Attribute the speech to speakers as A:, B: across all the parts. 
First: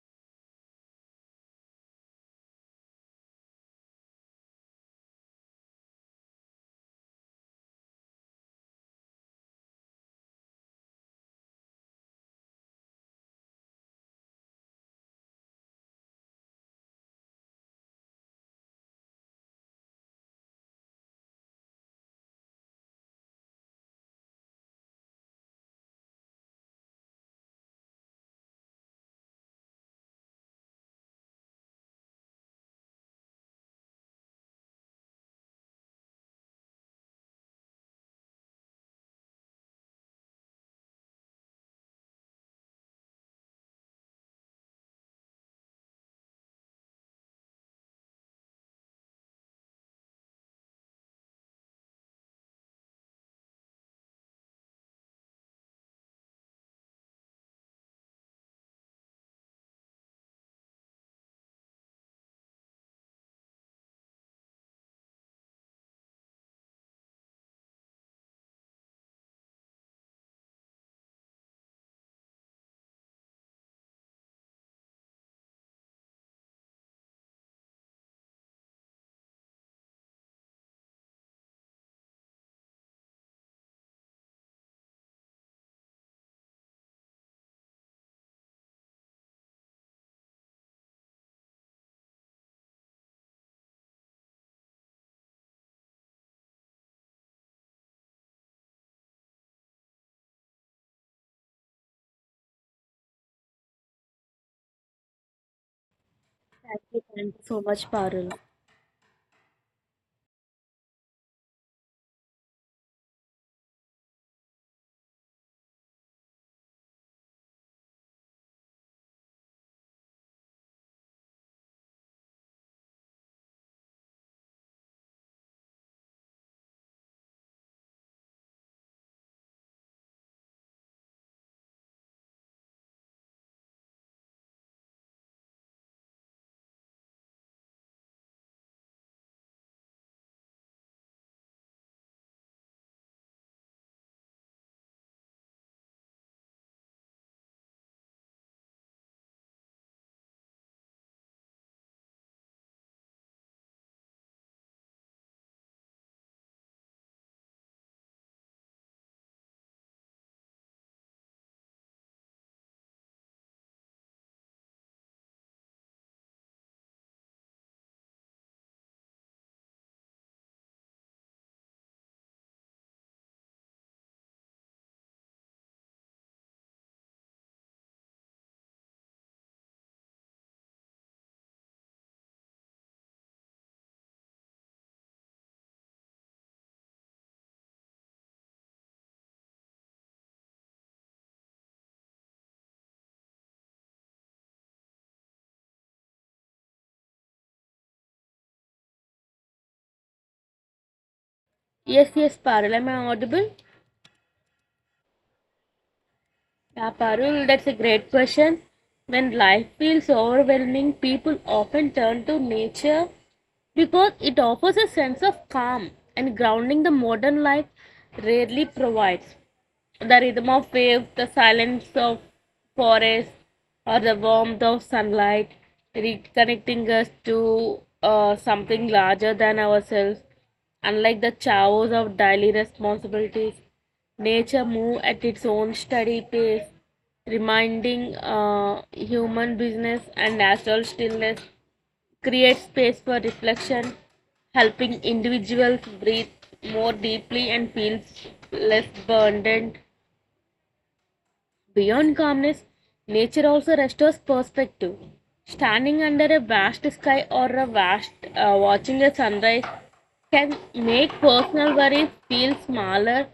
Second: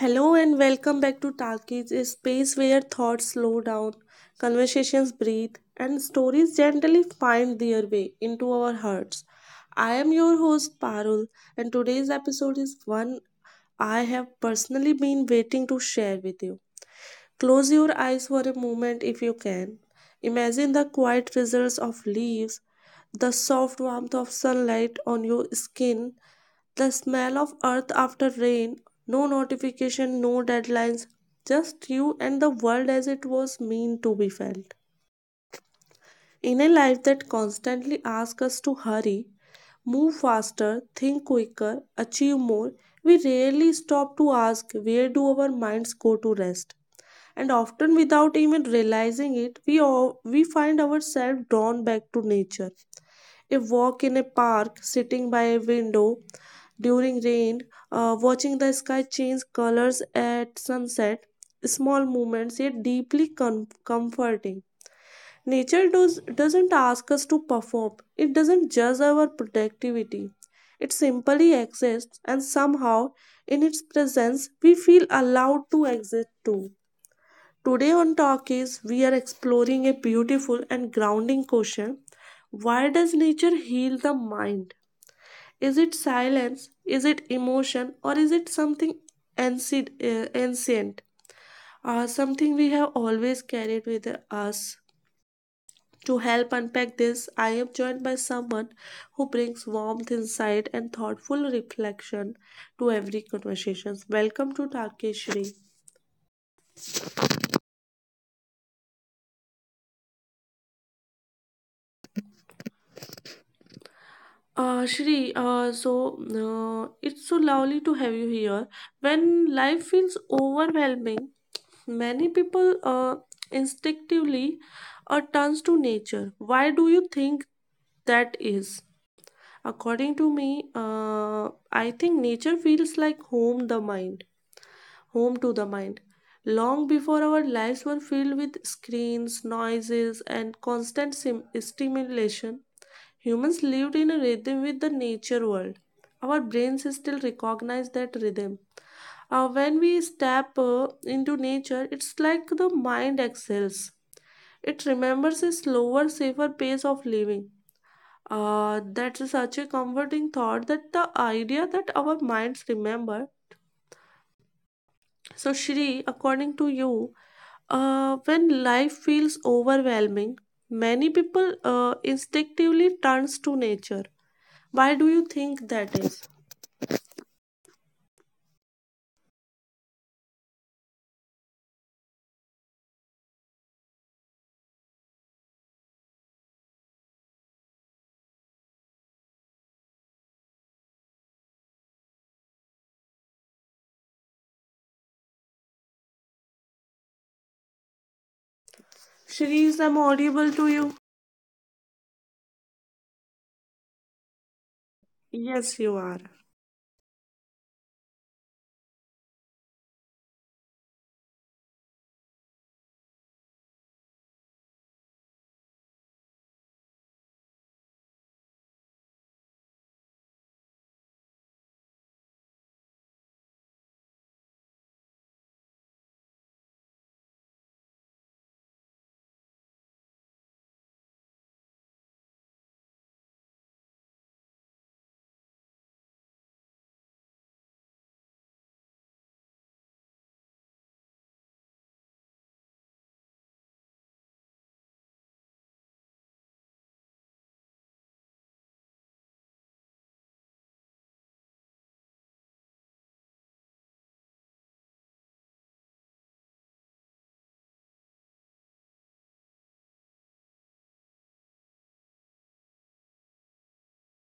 A: Hello and welcome back to Talkies, a space where thoughts slow down, conversations breathe, and stories gently find their way into our hearts. I am your host Parul, and today's episode is one I have personally been waiting to share with you. Close your eyes for a moment if you can. Imagine the quiet results of leaves, the soft warmth of sunlight on your skin, the smell of earth after rain, no notification, no deadlines, just you and the world as it was meant to be felt. In a life that constantly asks us to hurry, move faster, think quicker, achieve more, we rarely stop to ask, where do our minds go to rest? And often without even realizing it, we find ourselves drawn back to nature. A walk in a park, sitting by a window during rain, watching the sky change colors at sunset, small moments yet deeply comforting. Doesn't ask us to perform, it doesn't judge our productivity. It simply exists, and somehow, in its presence, we feel allowed to exist too. Today on Talkies, we are exploring a beautiful and grounding question. Why does nature heal the mind? Is it silence? Is it emotion? Or is it something ancient, or something we have always carried with us? To help unpack this, I am joined by someone who brings warmth, insight, and thoughtful reflection to every conversation. Welcome to Takeshri.
B: Thank you so much, Parul.
A: Shri, it's so lovely to have you here. When life feels overwhelming, many people instinctively turns to nature. Why do you think that is? According to me, I think nature feels like home to the mind. Long before our lives were filled with screens, noises, and constant stimulation, humans lived in a rhythm with the nature world. Our brains still recognize that rhythm. When we step into nature, it's like the mind excels, it remembers a slower, safer pace of living. That's such a comforting thought, that the idea that our minds remember. So, Shri, according to you, when life feels overwhelming, many people instinctively turns to nature. Why do you think that is? Shri, is I'm audible to you?
B: Yes, yes, Parul. Am I audible?
A: Yes, you are.
B: Yeah, Parul, that's a great question. When life feels overwhelming, people often turn to nature because it offers a sense of calm and grounding the modern life rarely provides. The rhythm of waves, the silence of forests, or the warmth of sunlight, reconnecting us to something larger than ourselves. Unlike the chaos of daily responsibilities, nature moves at its own steady pace, reminding human business and natural stillness create space for reflection, helping individuals breathe more deeply and feel less burdened. Beyond calmness, nature also restores perspective. Standing under a vast sky or a vast watching a sunrise can make personal worries feel smaller,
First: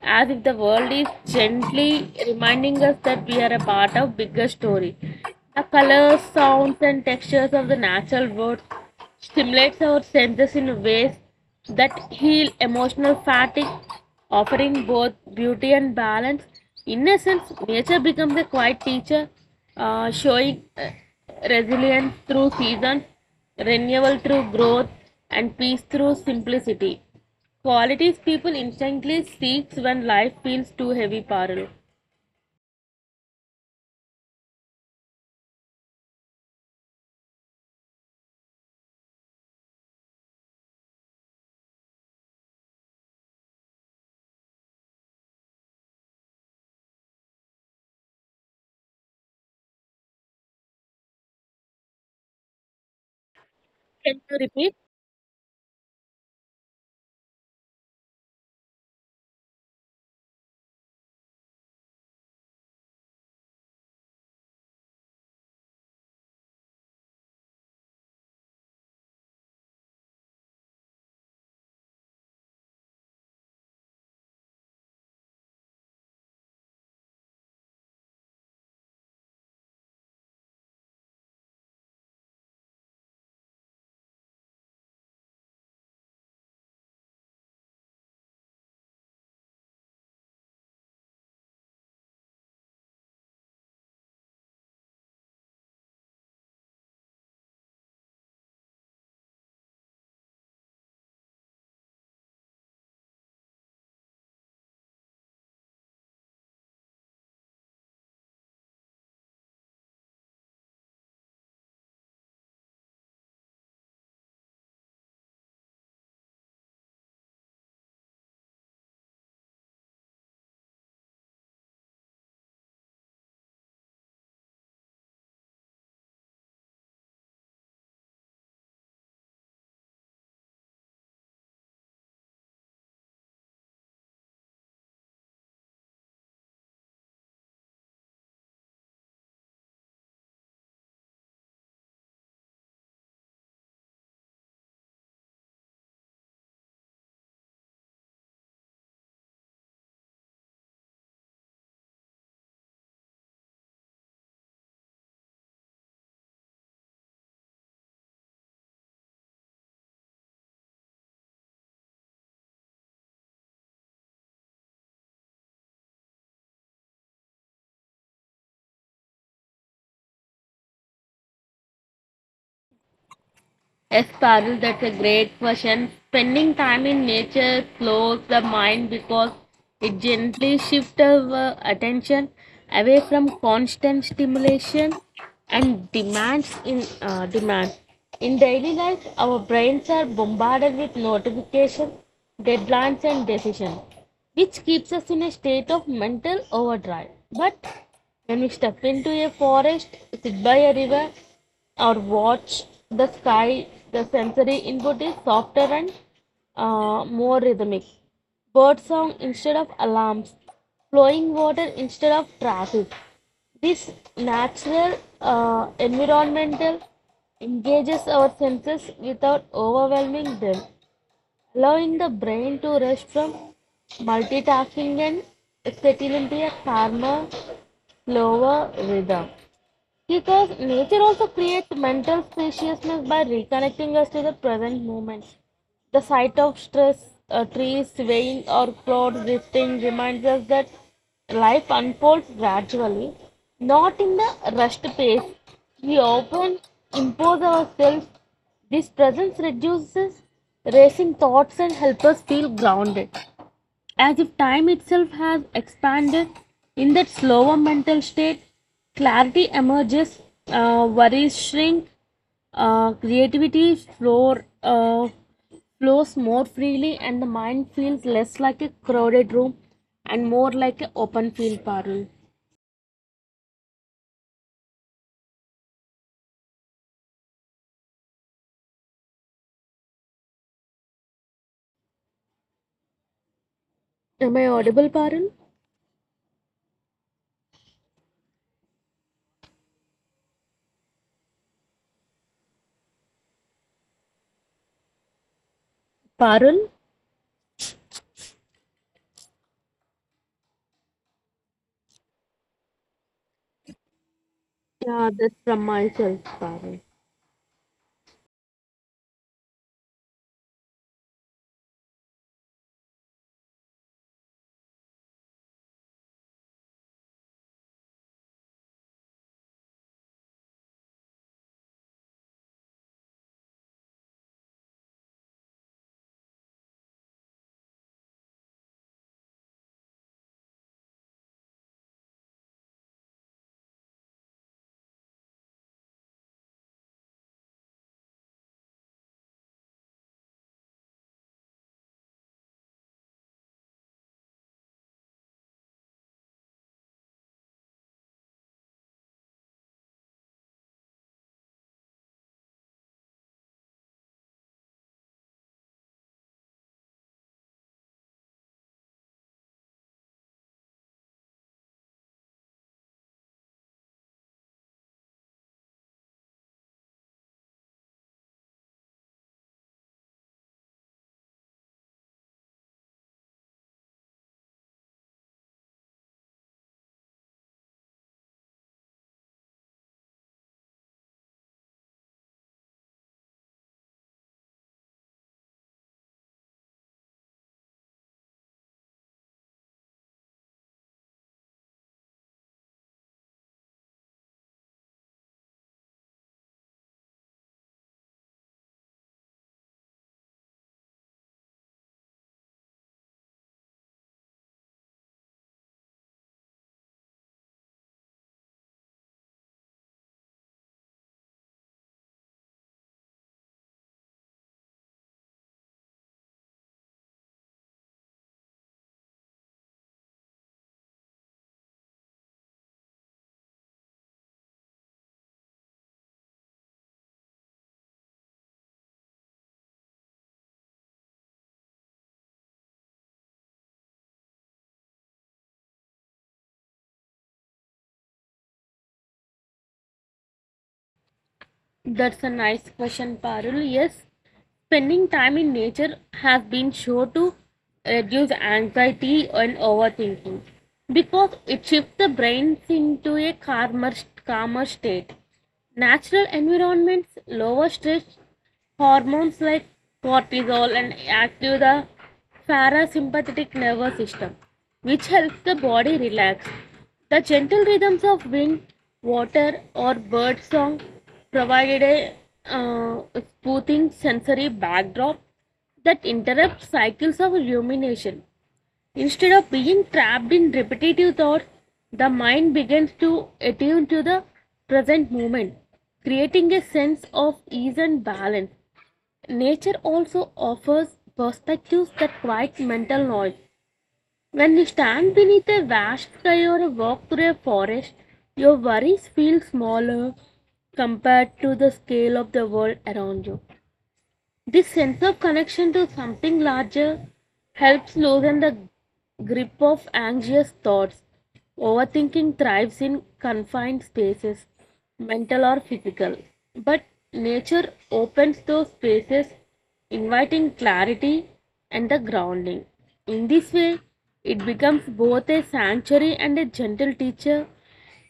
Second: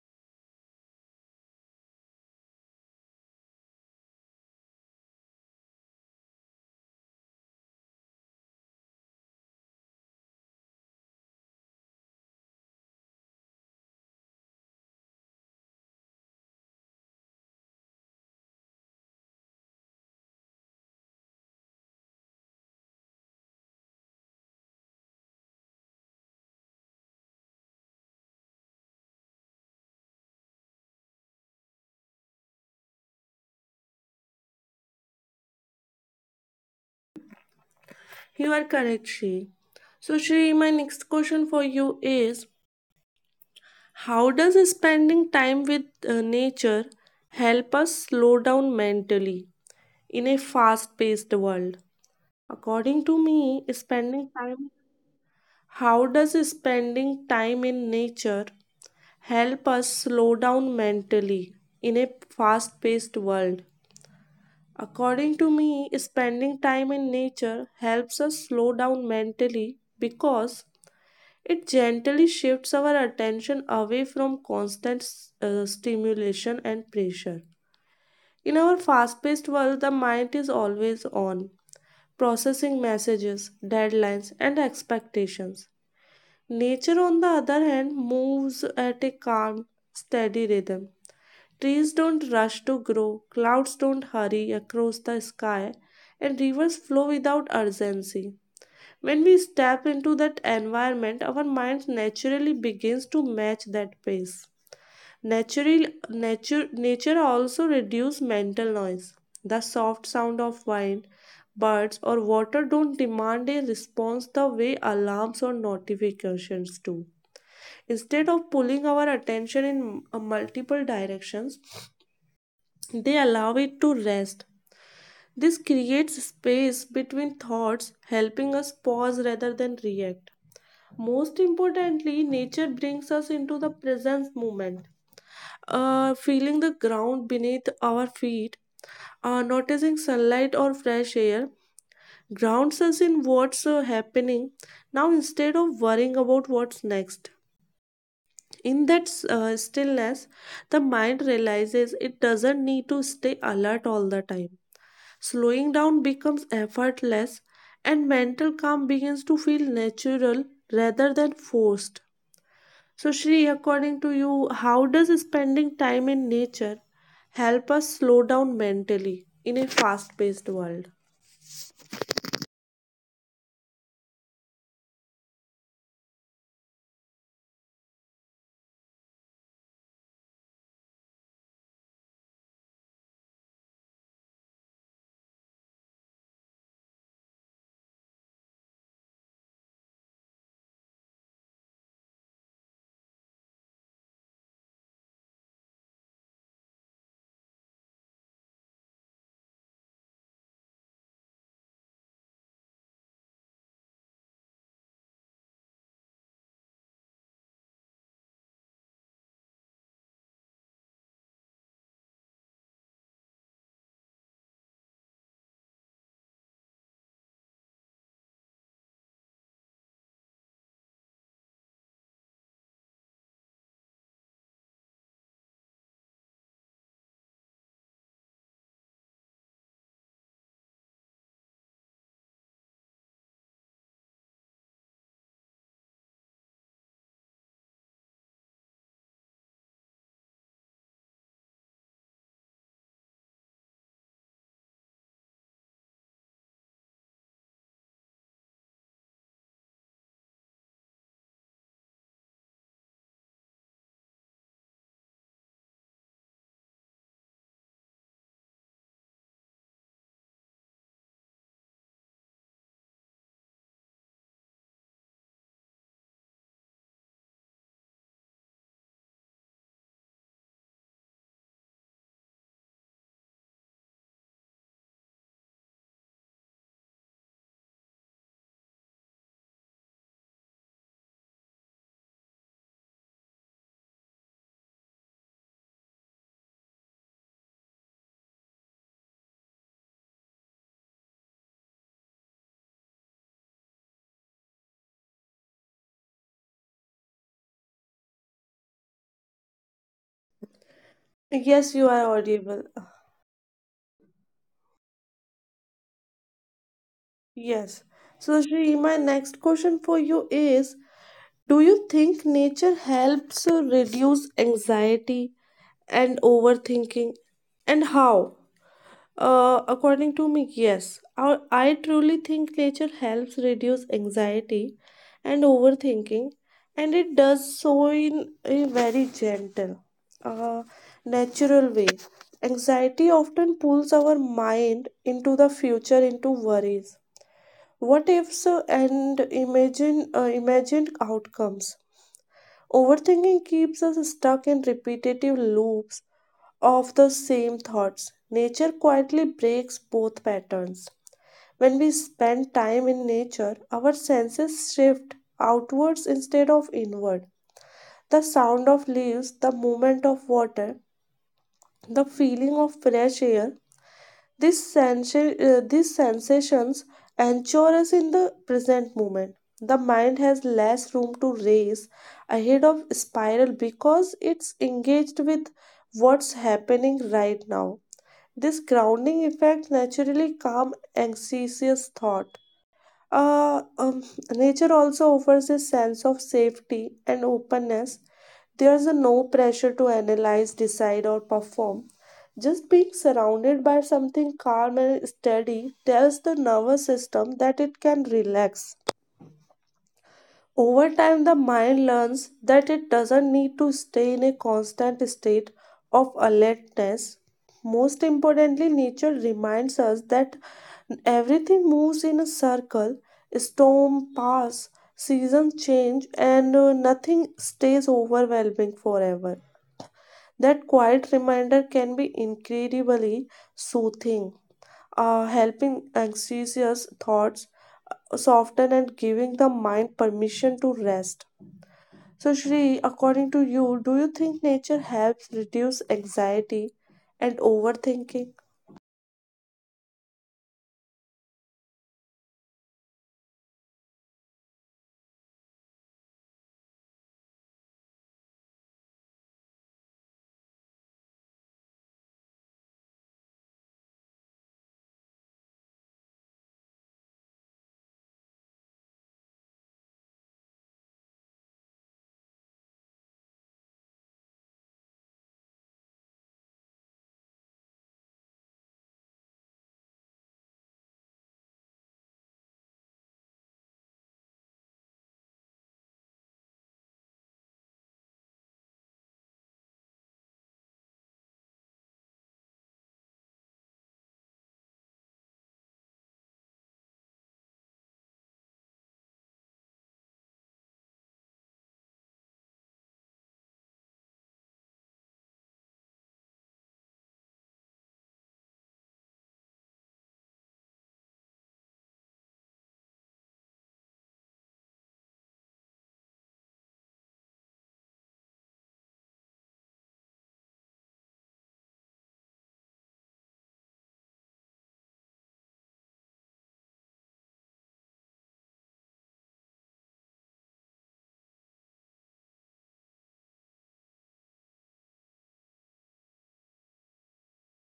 B: as if the world is gently reminding us that we are a part of a bigger story. The colors, sounds and textures of the natural world stimulates our senses in ways that heal emotional fatigue, offering both beauty and balance. In essence, nature becomes a quiet teacher, showing resilience through seasons, renewal through growth, and peace through simplicity. Qualities people instantly seeks when life feels too heavy, Parul.
A: You are correct, Shri. So, Shri, my next question for you is, how does spending time with nature help us slow down mentally in a fast paced world? According to me,
B: Can you
A: spending
B: repeat?
A: time How does spending time in nature help us slow down mentally in a fast paced world? According to me, spending time in nature helps us slow down mentally because it gently shifts our attention away from constant stimulation and pressure. In our fast paced world, the mind is always on, processing messages, deadlines, and expectations. Nature, on the other hand, moves at a calm, steady rhythm. Trees don't rush to grow, clouds don't hurry across the sky, and rivers flow without urgency. When we step into that environment, our minds naturally begins to match that pace. Nature also reduce mental noise. The soft sound of wind, birds, or water don't demand a response the way alarms or notifications do. Instead of pulling our attention in multiple directions, they allow it to rest. This creates space between thoughts, helping us pause rather than react. Most importantly, nature brings us into the present moment. Feeling the ground beneath our feet, noticing sunlight or fresh air grounds us in what's happening now instead of worrying about what's next. In that stillness, the mind realizes it doesn't need to stay alert all the time. Slowing down becomes effortless, and mental calm begins to feel natural rather than forced. So, Shri, according to you, how does spending time in nature help us slow down mentally in a fast paced world?
B: Yes, Parul, that's a great question. Spending time in nature slows the mind because it gently shifts our attention away from constant stimulation and demand. In daily life, our brains are bombarded with notifications, deadlines, and decisions, which keeps us in a state of mental overdrive. But when we step into a forest, sit by a river, or watch the sky, the sensory input is softer and more rhythmic. Bird song instead of alarms, flowing water instead of traffic. This natural environmental engages our senses without overwhelming them, allowing the brain to rest from multitasking and settle into a calmer, slower rhythm. Because nature also creates mental spaciousness by reconnecting us to the present moment. The sight of stress, trees swaying or clouds drifting reminds us that life unfolds gradually, not in the rushed pace. We often impose ourselves. This presence reduces racing thoughts and helps us feel grounded, as if time itself has expanded. In that slower mental state clarity emerges, worries shrink, uh, creativity floor, uh, flows more freely and the mind feels less like a crowded room and more like an open field, Parul. Am I audible, Parul? Parul?
A: Yes, you are audible.
B: Yeah, that's from myself, Parul.
A: Yes. So, Shri, my next question for you is, do you think nature helps reduce anxiety and overthinking? And how? According to me, yes. I truly think nature helps reduce anxiety and overthinking, and it does so in a very gentle, uh, natural way. Anxiety often pulls our mind into the future, into worries, what ifs, and imagined outcomes. Overthinking keeps us stuck in repetitive loops of the same thoughts. Nature quietly breaks both patterns. When we spend time in nature, our senses shift outwards instead of inward. The sound of leaves, the movement of water, the feeling of fresh air, these sensations anchor us in the present moment. The mind has less room to race ahead of spiral because it's engaged with what's happening right now. This grounding effect naturally calms anxious thought. Uh, um, Nature also offers a sense of safety and openness. There's a no pressure to analyze, decide, or perform. Just being surrounded by something calm and steady tells the nervous system that it can relax. Over time, the mind learns that it doesn't need to stay in a constant state of alertness. Most importantly, nature reminds us that everything moves in a circle. Storm pass, seasons change, and nothing stays overwhelming forever. That quiet reminder can be incredibly soothing, helping anxious thoughts soften and giving the mind permission to rest. So, Shri, according to you, do you think nature helps reduce anxiety and overthinking?
B: That's a nice question, Parul. Yes, spending time in nature has been shown to reduce anxiety and overthinking because it shifts the brains into a calmer state. Natural environments lower stress hormones like cortisol and active the parasympathetic nervous system, which helps the body relax. The gentle rhythms of wind, water, or bird song provided a uh, soothing sensory backdrop that interrupts cycles of rumination. Instead of being trapped in repetitive thoughts, the mind begins to attune to the present moment, creating a sense of ease and balance. Nature also offers perspectives that quiet mental noise. When you stand beneath a vast sky or walk through a forest, your worries feel smaller compared to the scale of the world around you. This sense of connection to something larger helps loosen the grip of anxious thoughts. Overthinking thrives in confined spaces, mental or physical. But nature opens those spaces, inviting clarity and the grounding. In this way, it becomes both a sanctuary and a gentle teacher,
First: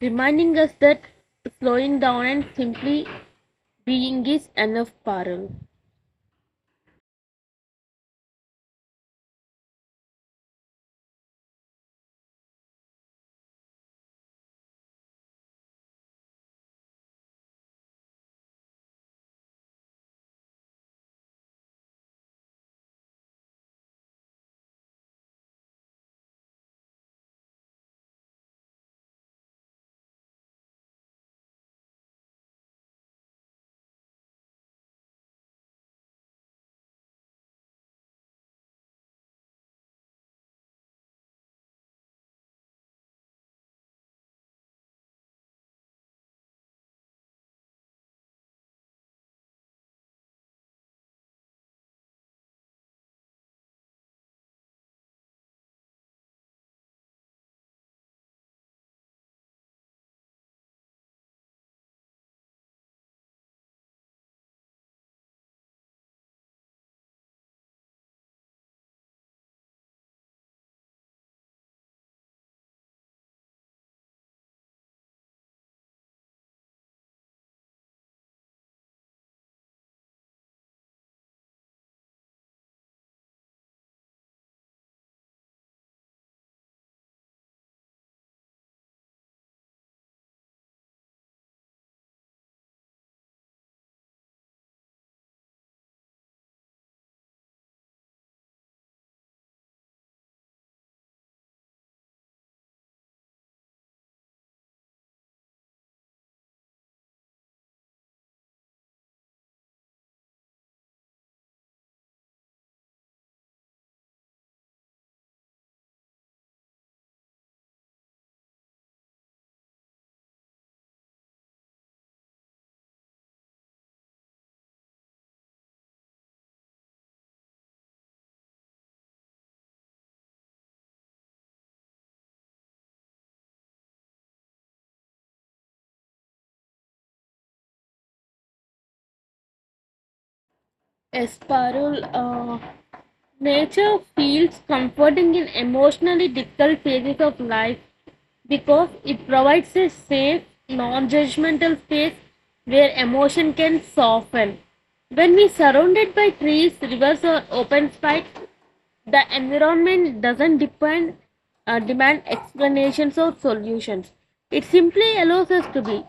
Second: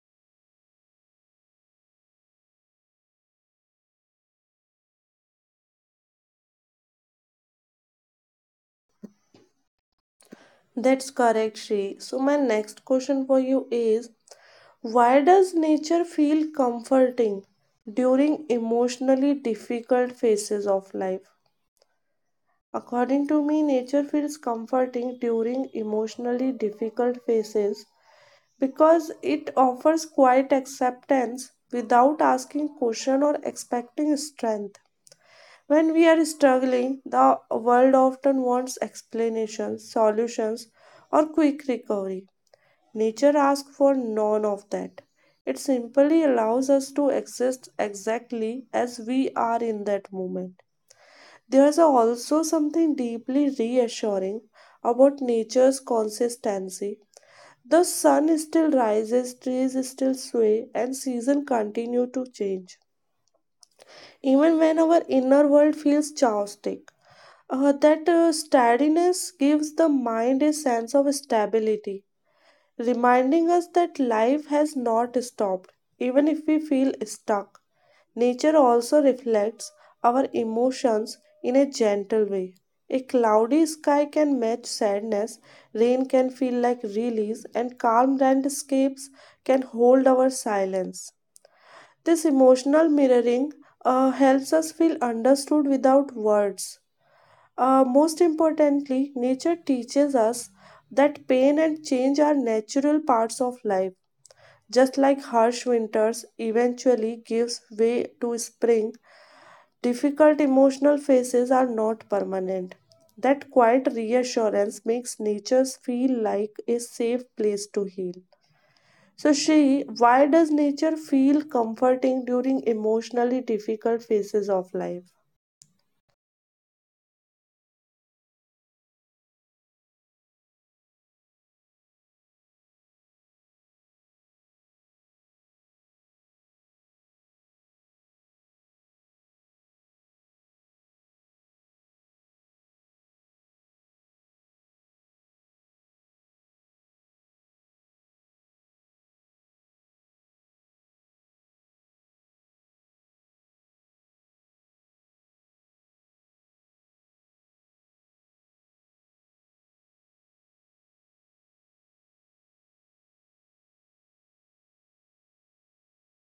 B: reminding us that slowing down and simply being is enough, Parul.
A: That's correct, Shri. So, my next question for you is, why does nature feel comforting during emotionally difficult phases of life? According to me, nature feels comforting during emotionally difficult phases because it offers quiet acceptance without asking question or expecting strength. When we are struggling, the world often wants explanations, solutions, or quick recovery. Nature asks for none of that. It simply allows us to exist exactly as we are in that moment. There's also something deeply reassuring about nature's consistency. The sun still rises, trees still sway, and seasons continue to change. Even when our inner world feels chaotic, that steadiness gives the mind a sense of stability, reminding us that life has not stopped, even if we feel stuck. Nature also reflects our emotions in a gentle way. A cloudy sky can match sadness, rain can feel like release, and calm landscapes can hold our silence. This emotional mirroring helps us feel understood without words. Most importantly, nature teaches us that pain and change are natural parts of life. Just like harsh winters eventually gives way to spring, difficult emotional phases are not permanent. That quiet reassurance makes nature feel like a safe place to heal. So, Shri, why does nature feel comforting during emotionally difficult phases of life?
B: Esparol, nature feels comforting in emotionally difficult phases of life because it provides a safe, non judgmental space where emotion can soften. When we surrounded by trees, rivers, or open space, the environment doesn't depend, demand explanations or solutions. It simply allows us to be.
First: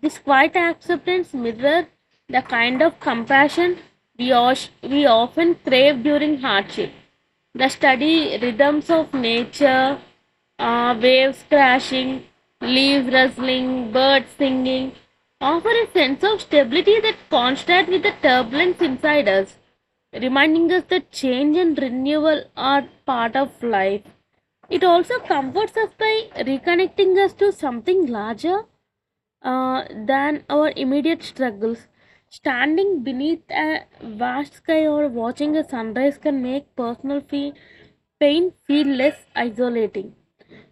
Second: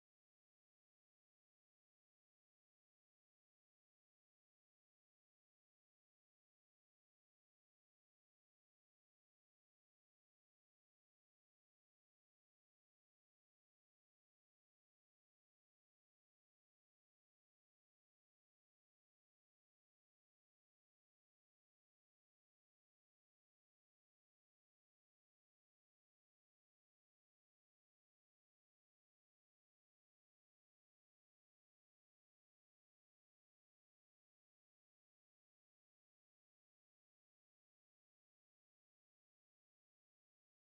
B: This quiet acceptance mirrors the kind of compassion we, we often crave during hardship. The study rhythms of nature, waves crashing, leaves rustling, birds singing, offer a sense of stability that contrasts with the turbulence inside us, reminding us that change and renewal are part of life. It also comforts us by reconnecting us to something larger than our immediate struggles. Standing beneath a vast sky or watching a sunrise can make pain feel less isolating,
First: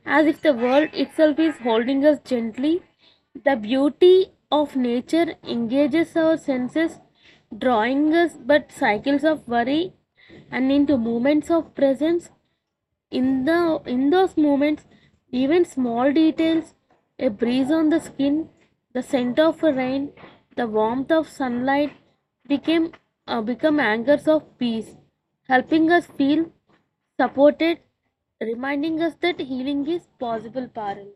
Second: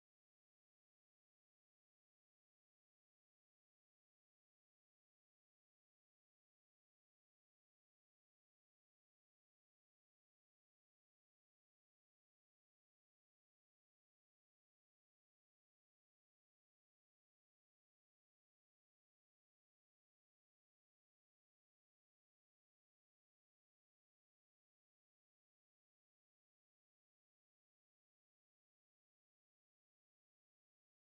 B: as if the world itself is holding us gently. The beauty of nature engages our senses, drawing us but cycles of worry and into moments of presence in the in those moments, even small details, a breeze on the skin, the scent of rain, the warmth of sunlight became become anchors of peace, helping us feel supported, reminding us that healing is possible, Parul.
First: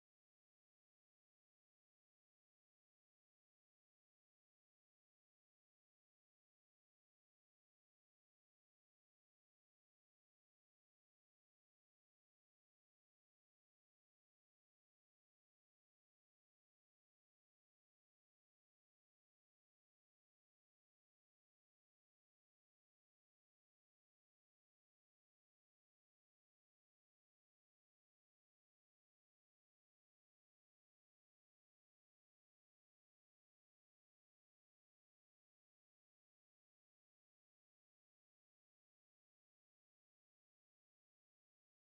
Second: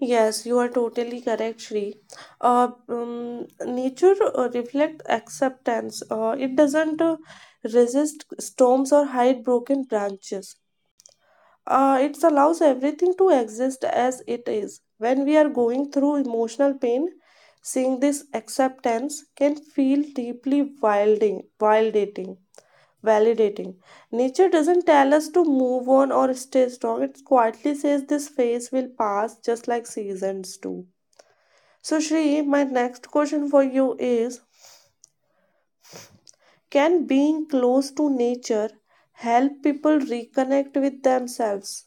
A: Yes, you are totally correct, Shri. Nature reflect acceptance. It doesn't resist storms or hide broken branches. It allows everything to exist as it is. When we are going through emotional pain, seeing this acceptance can feel deeply validating. Nature doesn't tell us to move on or stay strong. It quietly says this phase will pass, just like seasons do. So, Shri, my next question for you is, can being close to nature help people reconnect with themselves?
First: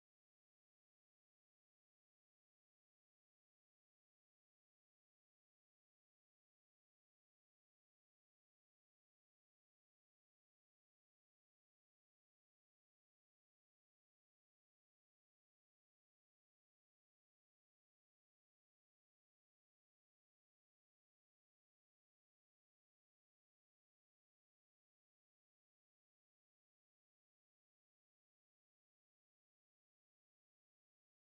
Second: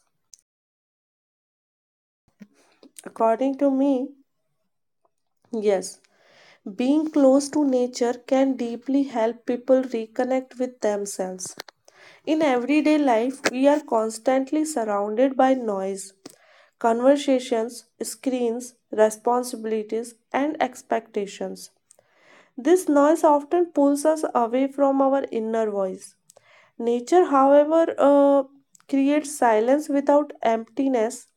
A: According to me, yes. Being close to nature can deeply help people reconnect with themselves. In everyday life, we are constantly surrounded by noise, conversations, screens, responsibilities, and expectations. This noise often pulls us away from our inner voice. Nature, however, creates silence without emptiness.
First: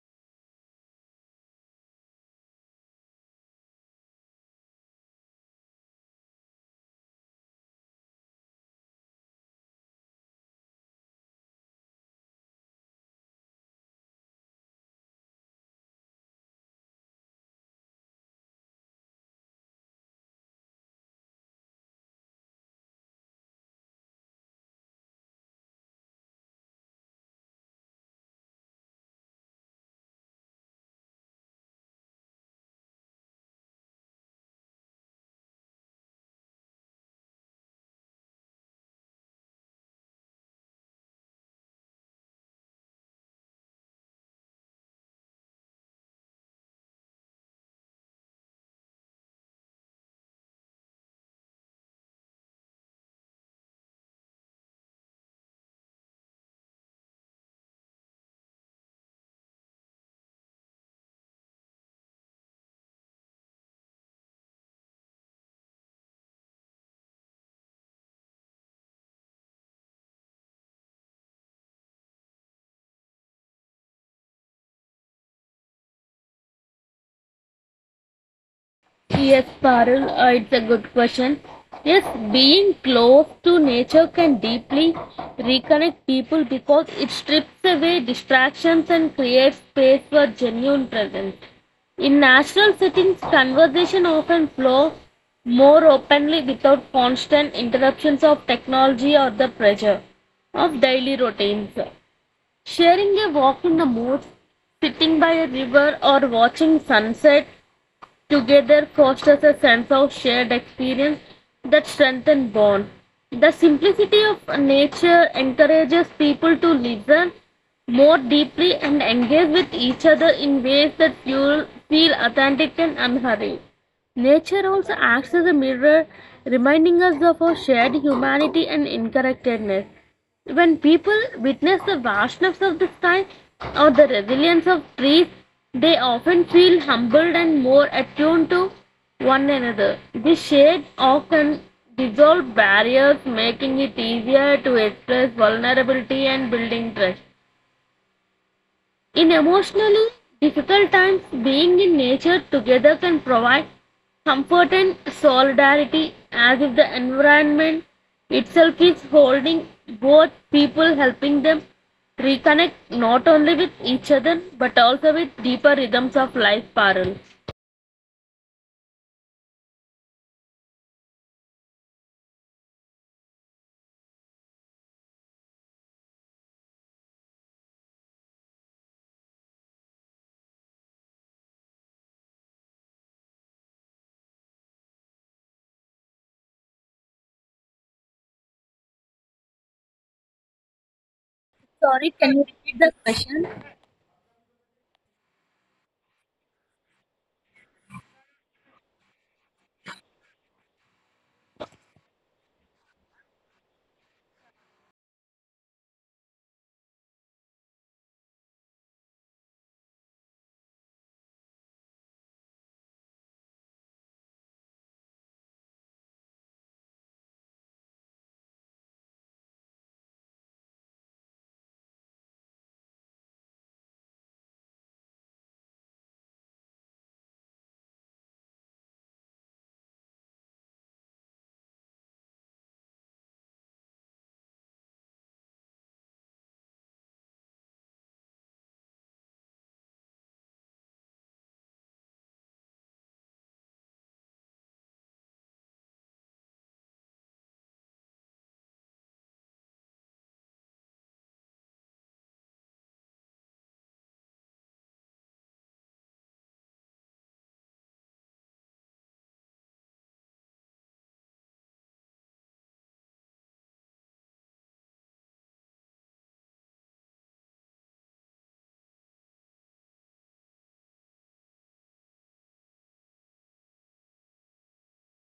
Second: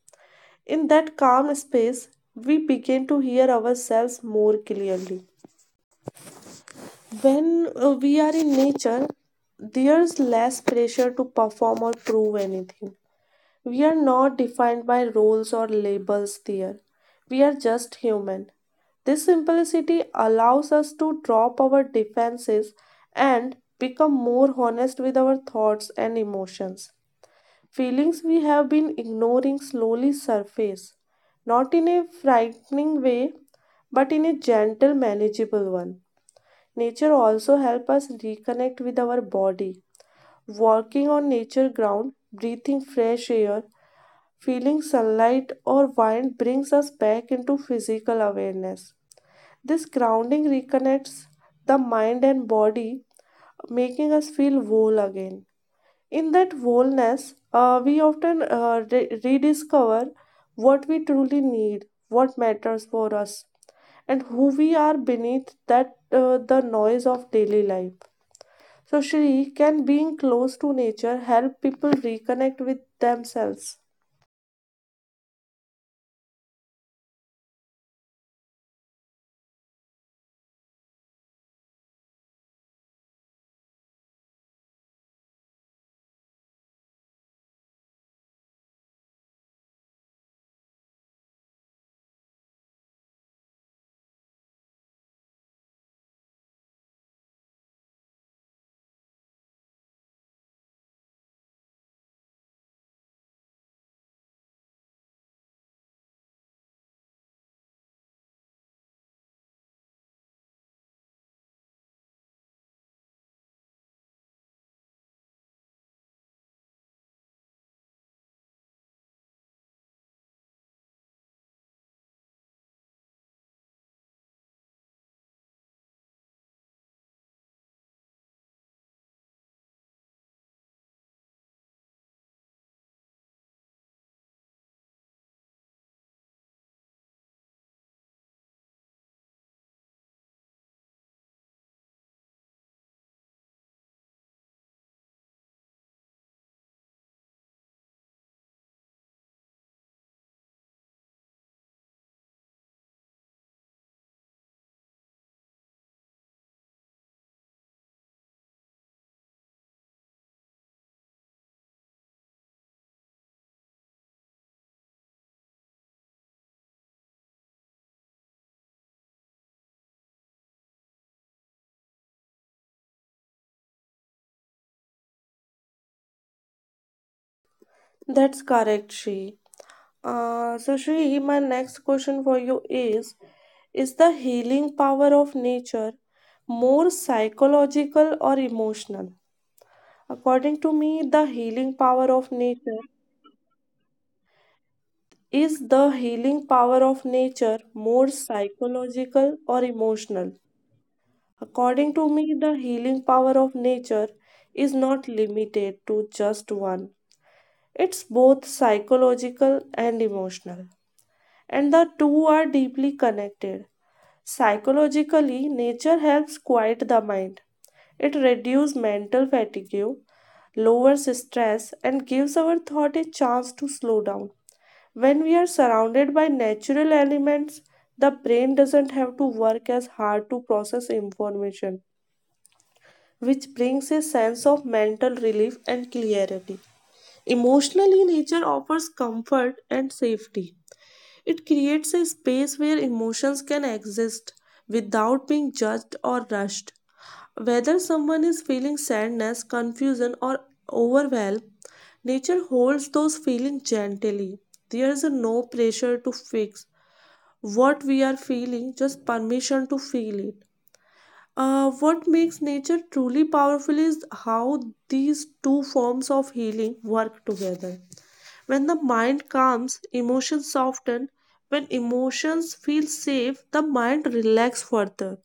A: In that calm space, we begin to hear ourselves more clearly. When we are in nature, there's less pressure to perform or prove anything. We are not defined by roles or labels there. We are just human. This simplicity allows us to drop our defenses and become more honest with our thoughts and emotions. Feelings we have been ignoring slowly surface, not in a frightening way, but in a gentle, manageable one. Nature also helps us reconnect with our body. Walking on nature ground, breathing fresh air, feeling sunlight or wind brings us back into physical awareness. This grounding reconnects the mind and body, making us feel whole again. In that wholeness, we often rediscover what we truly need, what matters for us, and who we are beneath that the noise of daily life. So, Shri, can being close to nature help people reconnect with themselves?
B: Yes, Parul, it's a good question. Yes, being close to nature can deeply reconnect people because it strips away distractions and creates space for genuine presence. In national settings, conversation often flows more openly without constant interruptions of technology or the pressure of daily routines. Sharing a walk in the woods, sitting by a river, or watching sunset together fosters a sense of shared experience that strengthens bond. The simplicity of nature encourages people to listen more deeply and engage with each other in ways that feel authentic and unhurried. Nature also acts as a mirror, reminding us of our shared humanity and interconnectedness. When people witness the vastness of the sky or the resilience of trees, they often feel humbled and more attuned to one another. This shade often dissolves barriers, making it easier to express vulnerability and building trust. In emotionally difficult times, being in nature together can provide comfort and solidarity, as if the environment itself is holding both people, helping them reconnect not only with each other but also with deeper rhythms of life, Parul.
A: That's correct, Shri. So, Shri, my next question for you is the healing power of nature more psychological or emotional? According to me, the healing power
B: Sorry,
A: of
B: can you
A: nature
B: repeat?
A: Is the healing power of nature more psychological or emotional? According to me, the healing power of nature is not limited to just one. It's both psychological and emotional, and the two are deeply connected. Psychologically, nature helps quiet the mind. It reduces mental fatigue, lowers stress, and gives our thought a chance to slow down. When we are surrounded by natural elements, the brain doesn't have to work as hard to process information, which brings a sense of mental relief and clarity. Emotionally, nature offers comfort and safety. It creates a space where emotions can exist without being judged or rushed. Whether someone is feeling sadness, confusion, or overwhelm, nature holds those feelings gently. There is no pressure to fix what we are feeling, just permission to feel it. What makes nature truly powerful is how these two forms of healing work together. When the mind calms, emotions soften. When emotions feel safe, the mind relax further.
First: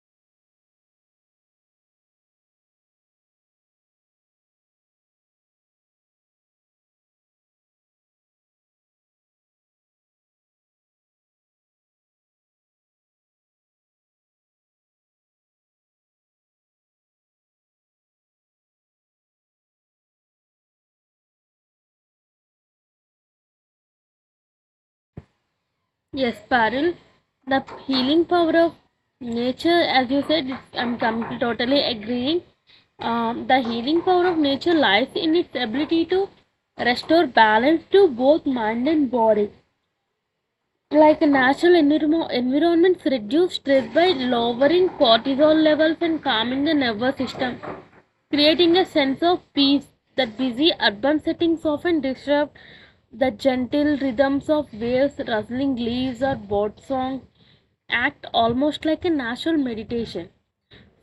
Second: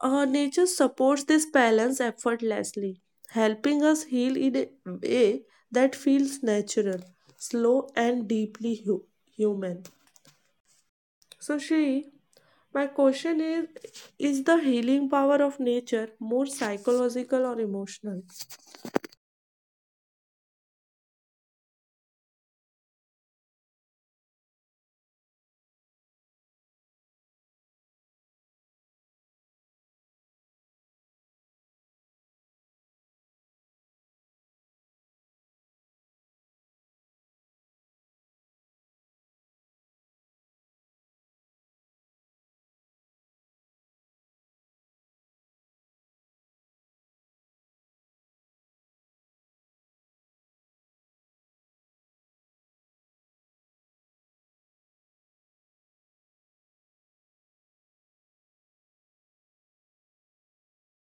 A: Nature supports this balance effortlessly, helping us heal in a way that feels natural, slow, and deeply human. So, Shri, my question is the healing power of nature more psychological or emotional?
B: Yes, Parul, the healing power of nature, as you said, I'm totally agreeing. The healing power of nature lies in its ability to restore balance to both mind and body. Like natural environments reduce stress by lowering cortisol levels and calming the nervous system, creating a sense of peace that busy urban settings often disrupt. The gentle rhythms of waves, rustling leaves, or bird song act almost like a natural meditation.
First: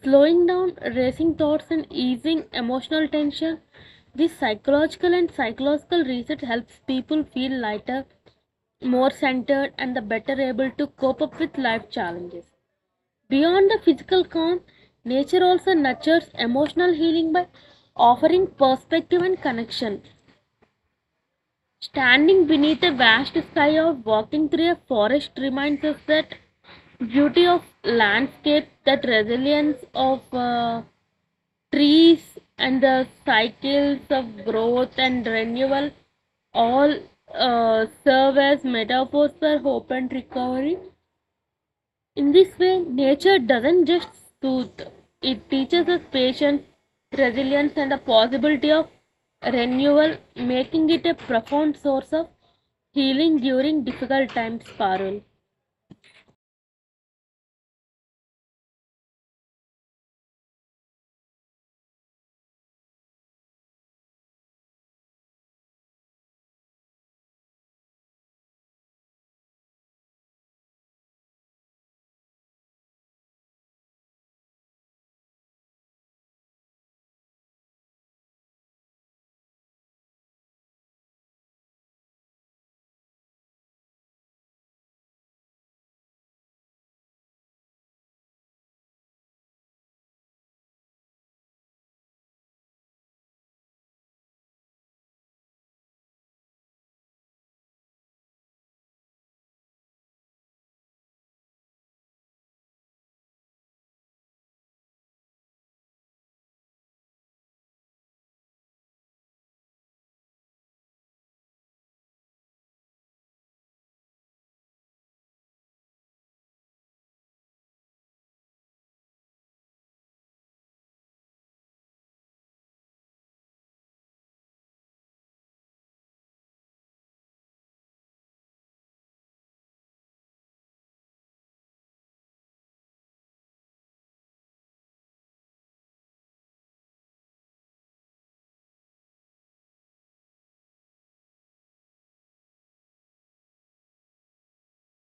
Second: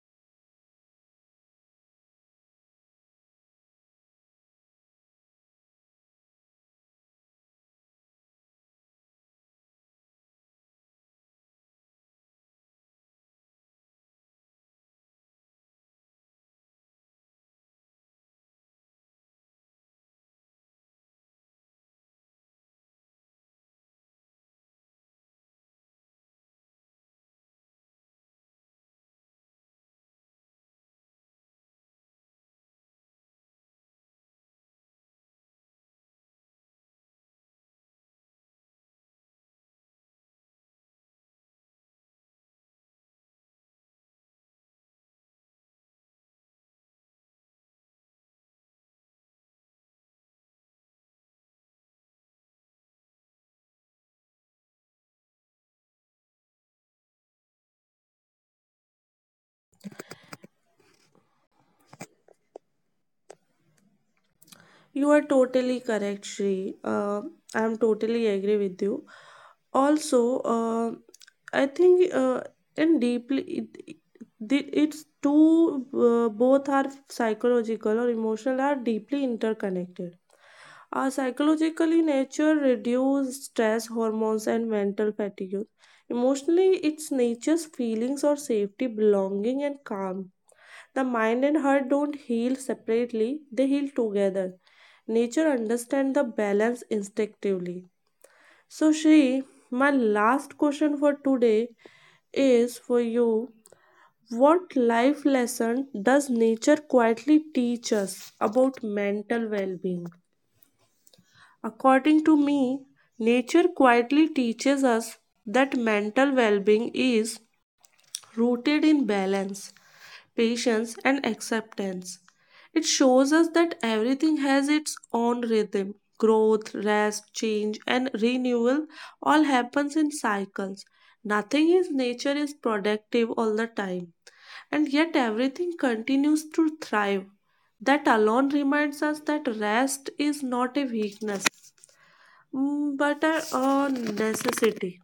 B: Slowing down racing thoughts and easing emotional tension, this psychological and psychological research helps people feel lighter, more centered, and the better able to cope up with life challenges. Beyond the physical calm, nature also nurtures emotional healing by offering perspective and connection. Standing beneath a vast sky or walking through a forest reminds us that beauty of landscape, that resilience of trees, and the cycles of growth and renewal all serve as metaphors for hope and recovery. In this way, nature doesn't just soothe, it teaches us patience, resilience, and the possibility of renewal, making it a profound source of healing during difficult times, Parul.
A: You are totally correct, Shri. I'm totally agree with you. Also, I think and deeply it's two both are psychological or emotional are deeply interconnected. Our psychologically nature reduce stress hormones and mental fatigue. Emotionally, its nature's feelings or safety, belonging, and calm the mind and heart don't heal separately, they heal together. Nature understands the balance instinctively. So, Shri, my last question for today is for you. What life lesson does nature quietly teach us about mental well being? According to me, nature quietly teaches us that mental well being is rooted in balance, patience, and acceptance. It shows us that everything has its own rhythm. Growth, rest, change, and renewal all happens in cycles. Nothing in nature is productive all the time, and yet everything continues to thrive. That alone reminds us that rest is not a weakness, but a necessity.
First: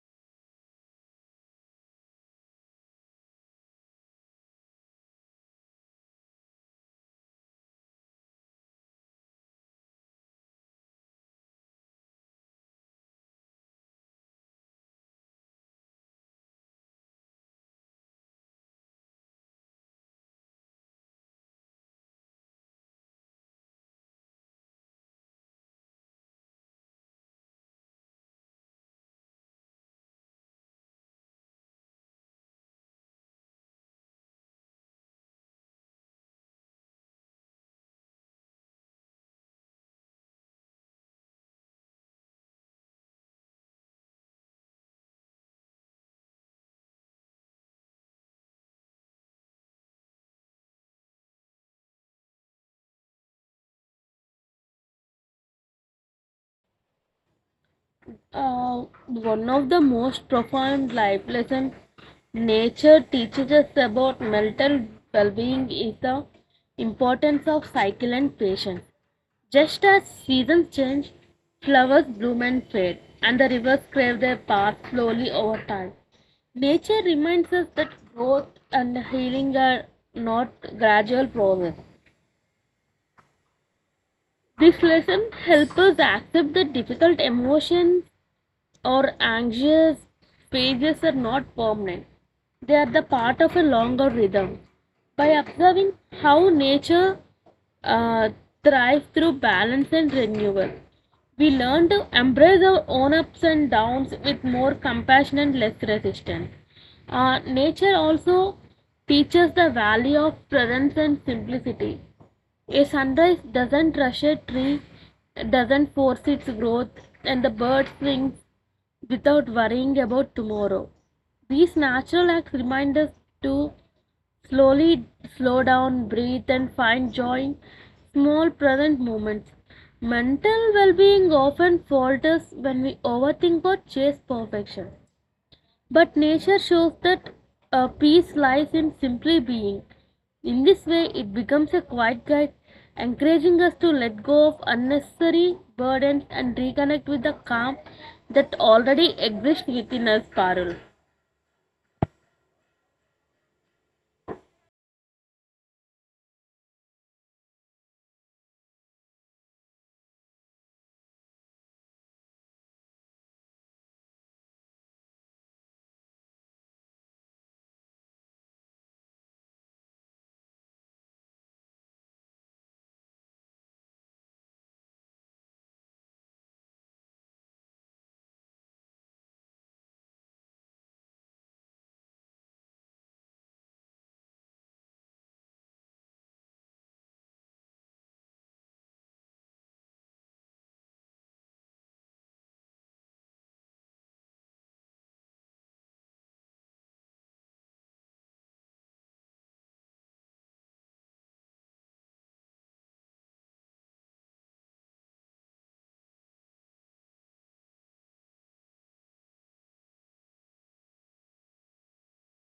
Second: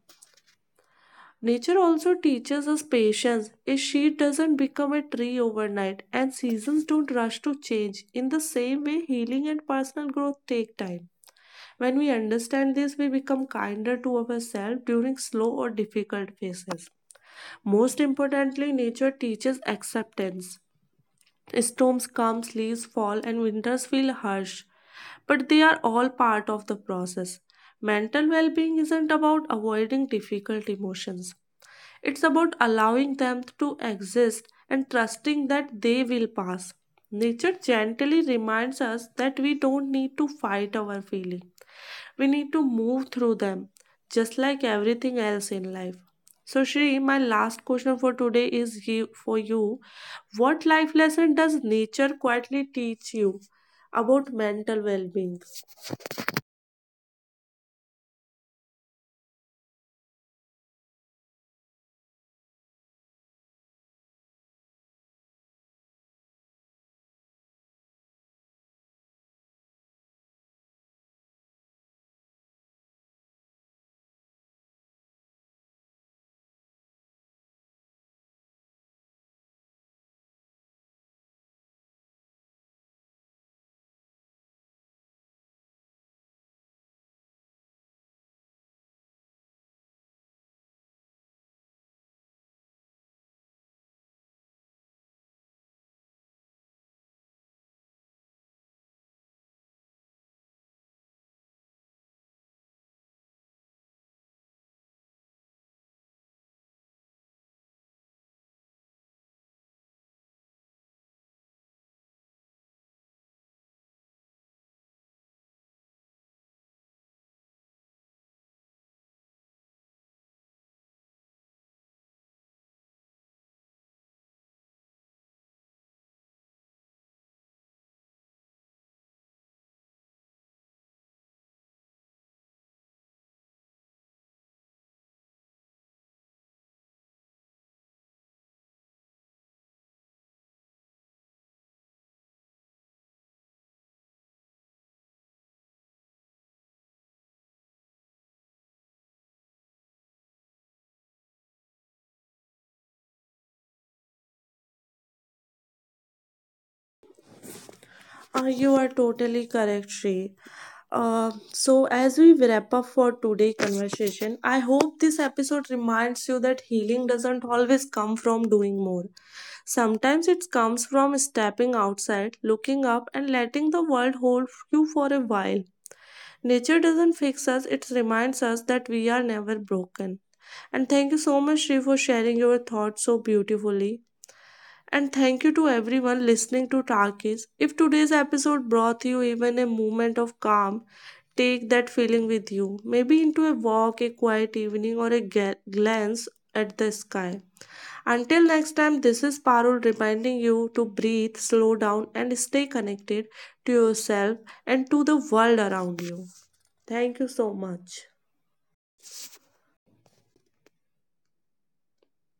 A: Nature also teaches us patience. A sheet doesn't become a tree overnight, and seasons don't rush to change. In the same way, healing and personal growth take time. When we understand this, we become kinder to ourselves during slow or difficult phases. Most importantly, nature teaches acceptance. Storms come, sleets fall, and winters feel harsh, but they are all part of the process. Mental well being isn't about avoiding difficult emotions, it's about allowing them to exist and trusting that they will pass. Nature gently reminds us that we don't need to fight our feelings. We need to move through them, just like everything else in life. So, Shri, my last question for today is for you. What life lesson does nature quietly teach you about mental well being?
B: Uh, One of the most profound life lessons nature teaches us about mental well being is the importance of cycle and patience. Just as seasons change, flowers bloom and fade, and the rivers crave their path slowly over time. Nature reminds us that growth and healing are not gradual process. This lesson helps us accept the difficult emotions or anxious pages are not permanent. They are the part of a longer rhythm. By observing how nature uh, thrives through balance and renewal, we learn to embrace our own ups and downs with more compassion and less resistance. Nature also teaches the value of presence and simplicity. A sunrise doesn't rush a tree, doesn't force its growth, and the bird sings without worrying about tomorrow. These natural acts remind us to slowly slow down, breathe, and find joy in small present moments. Mental well being often falters when we overthink or chase perfection. But nature shows that peace lies in simply being. In this way, it becomes a quiet guide, encouraging us to let go of unnecessary burdens and reconnect with the calm that already exists within us, Parul.
A: You are totally correct, Sri. So, as we wrap up for today's conversation, I hope this episode reminds you that healing doesn't always come from doing more. Sometimes it comes from stepping outside, looking up, and letting the world hold you for a while. Nature doesn't fix us, it reminds us that we are never broken. And thank you so much, Shri, for sharing your thoughts so beautifully. And thank you to everyone listening to Takis. If today's episode brought you even a moment of calm, take that feeling with you, maybe into a walk, a quiet evening, or a glance at the sky. Until next time, this is Parul reminding you to breathe, slow down, and stay connected to yourself and to the world around you. Thank you so much.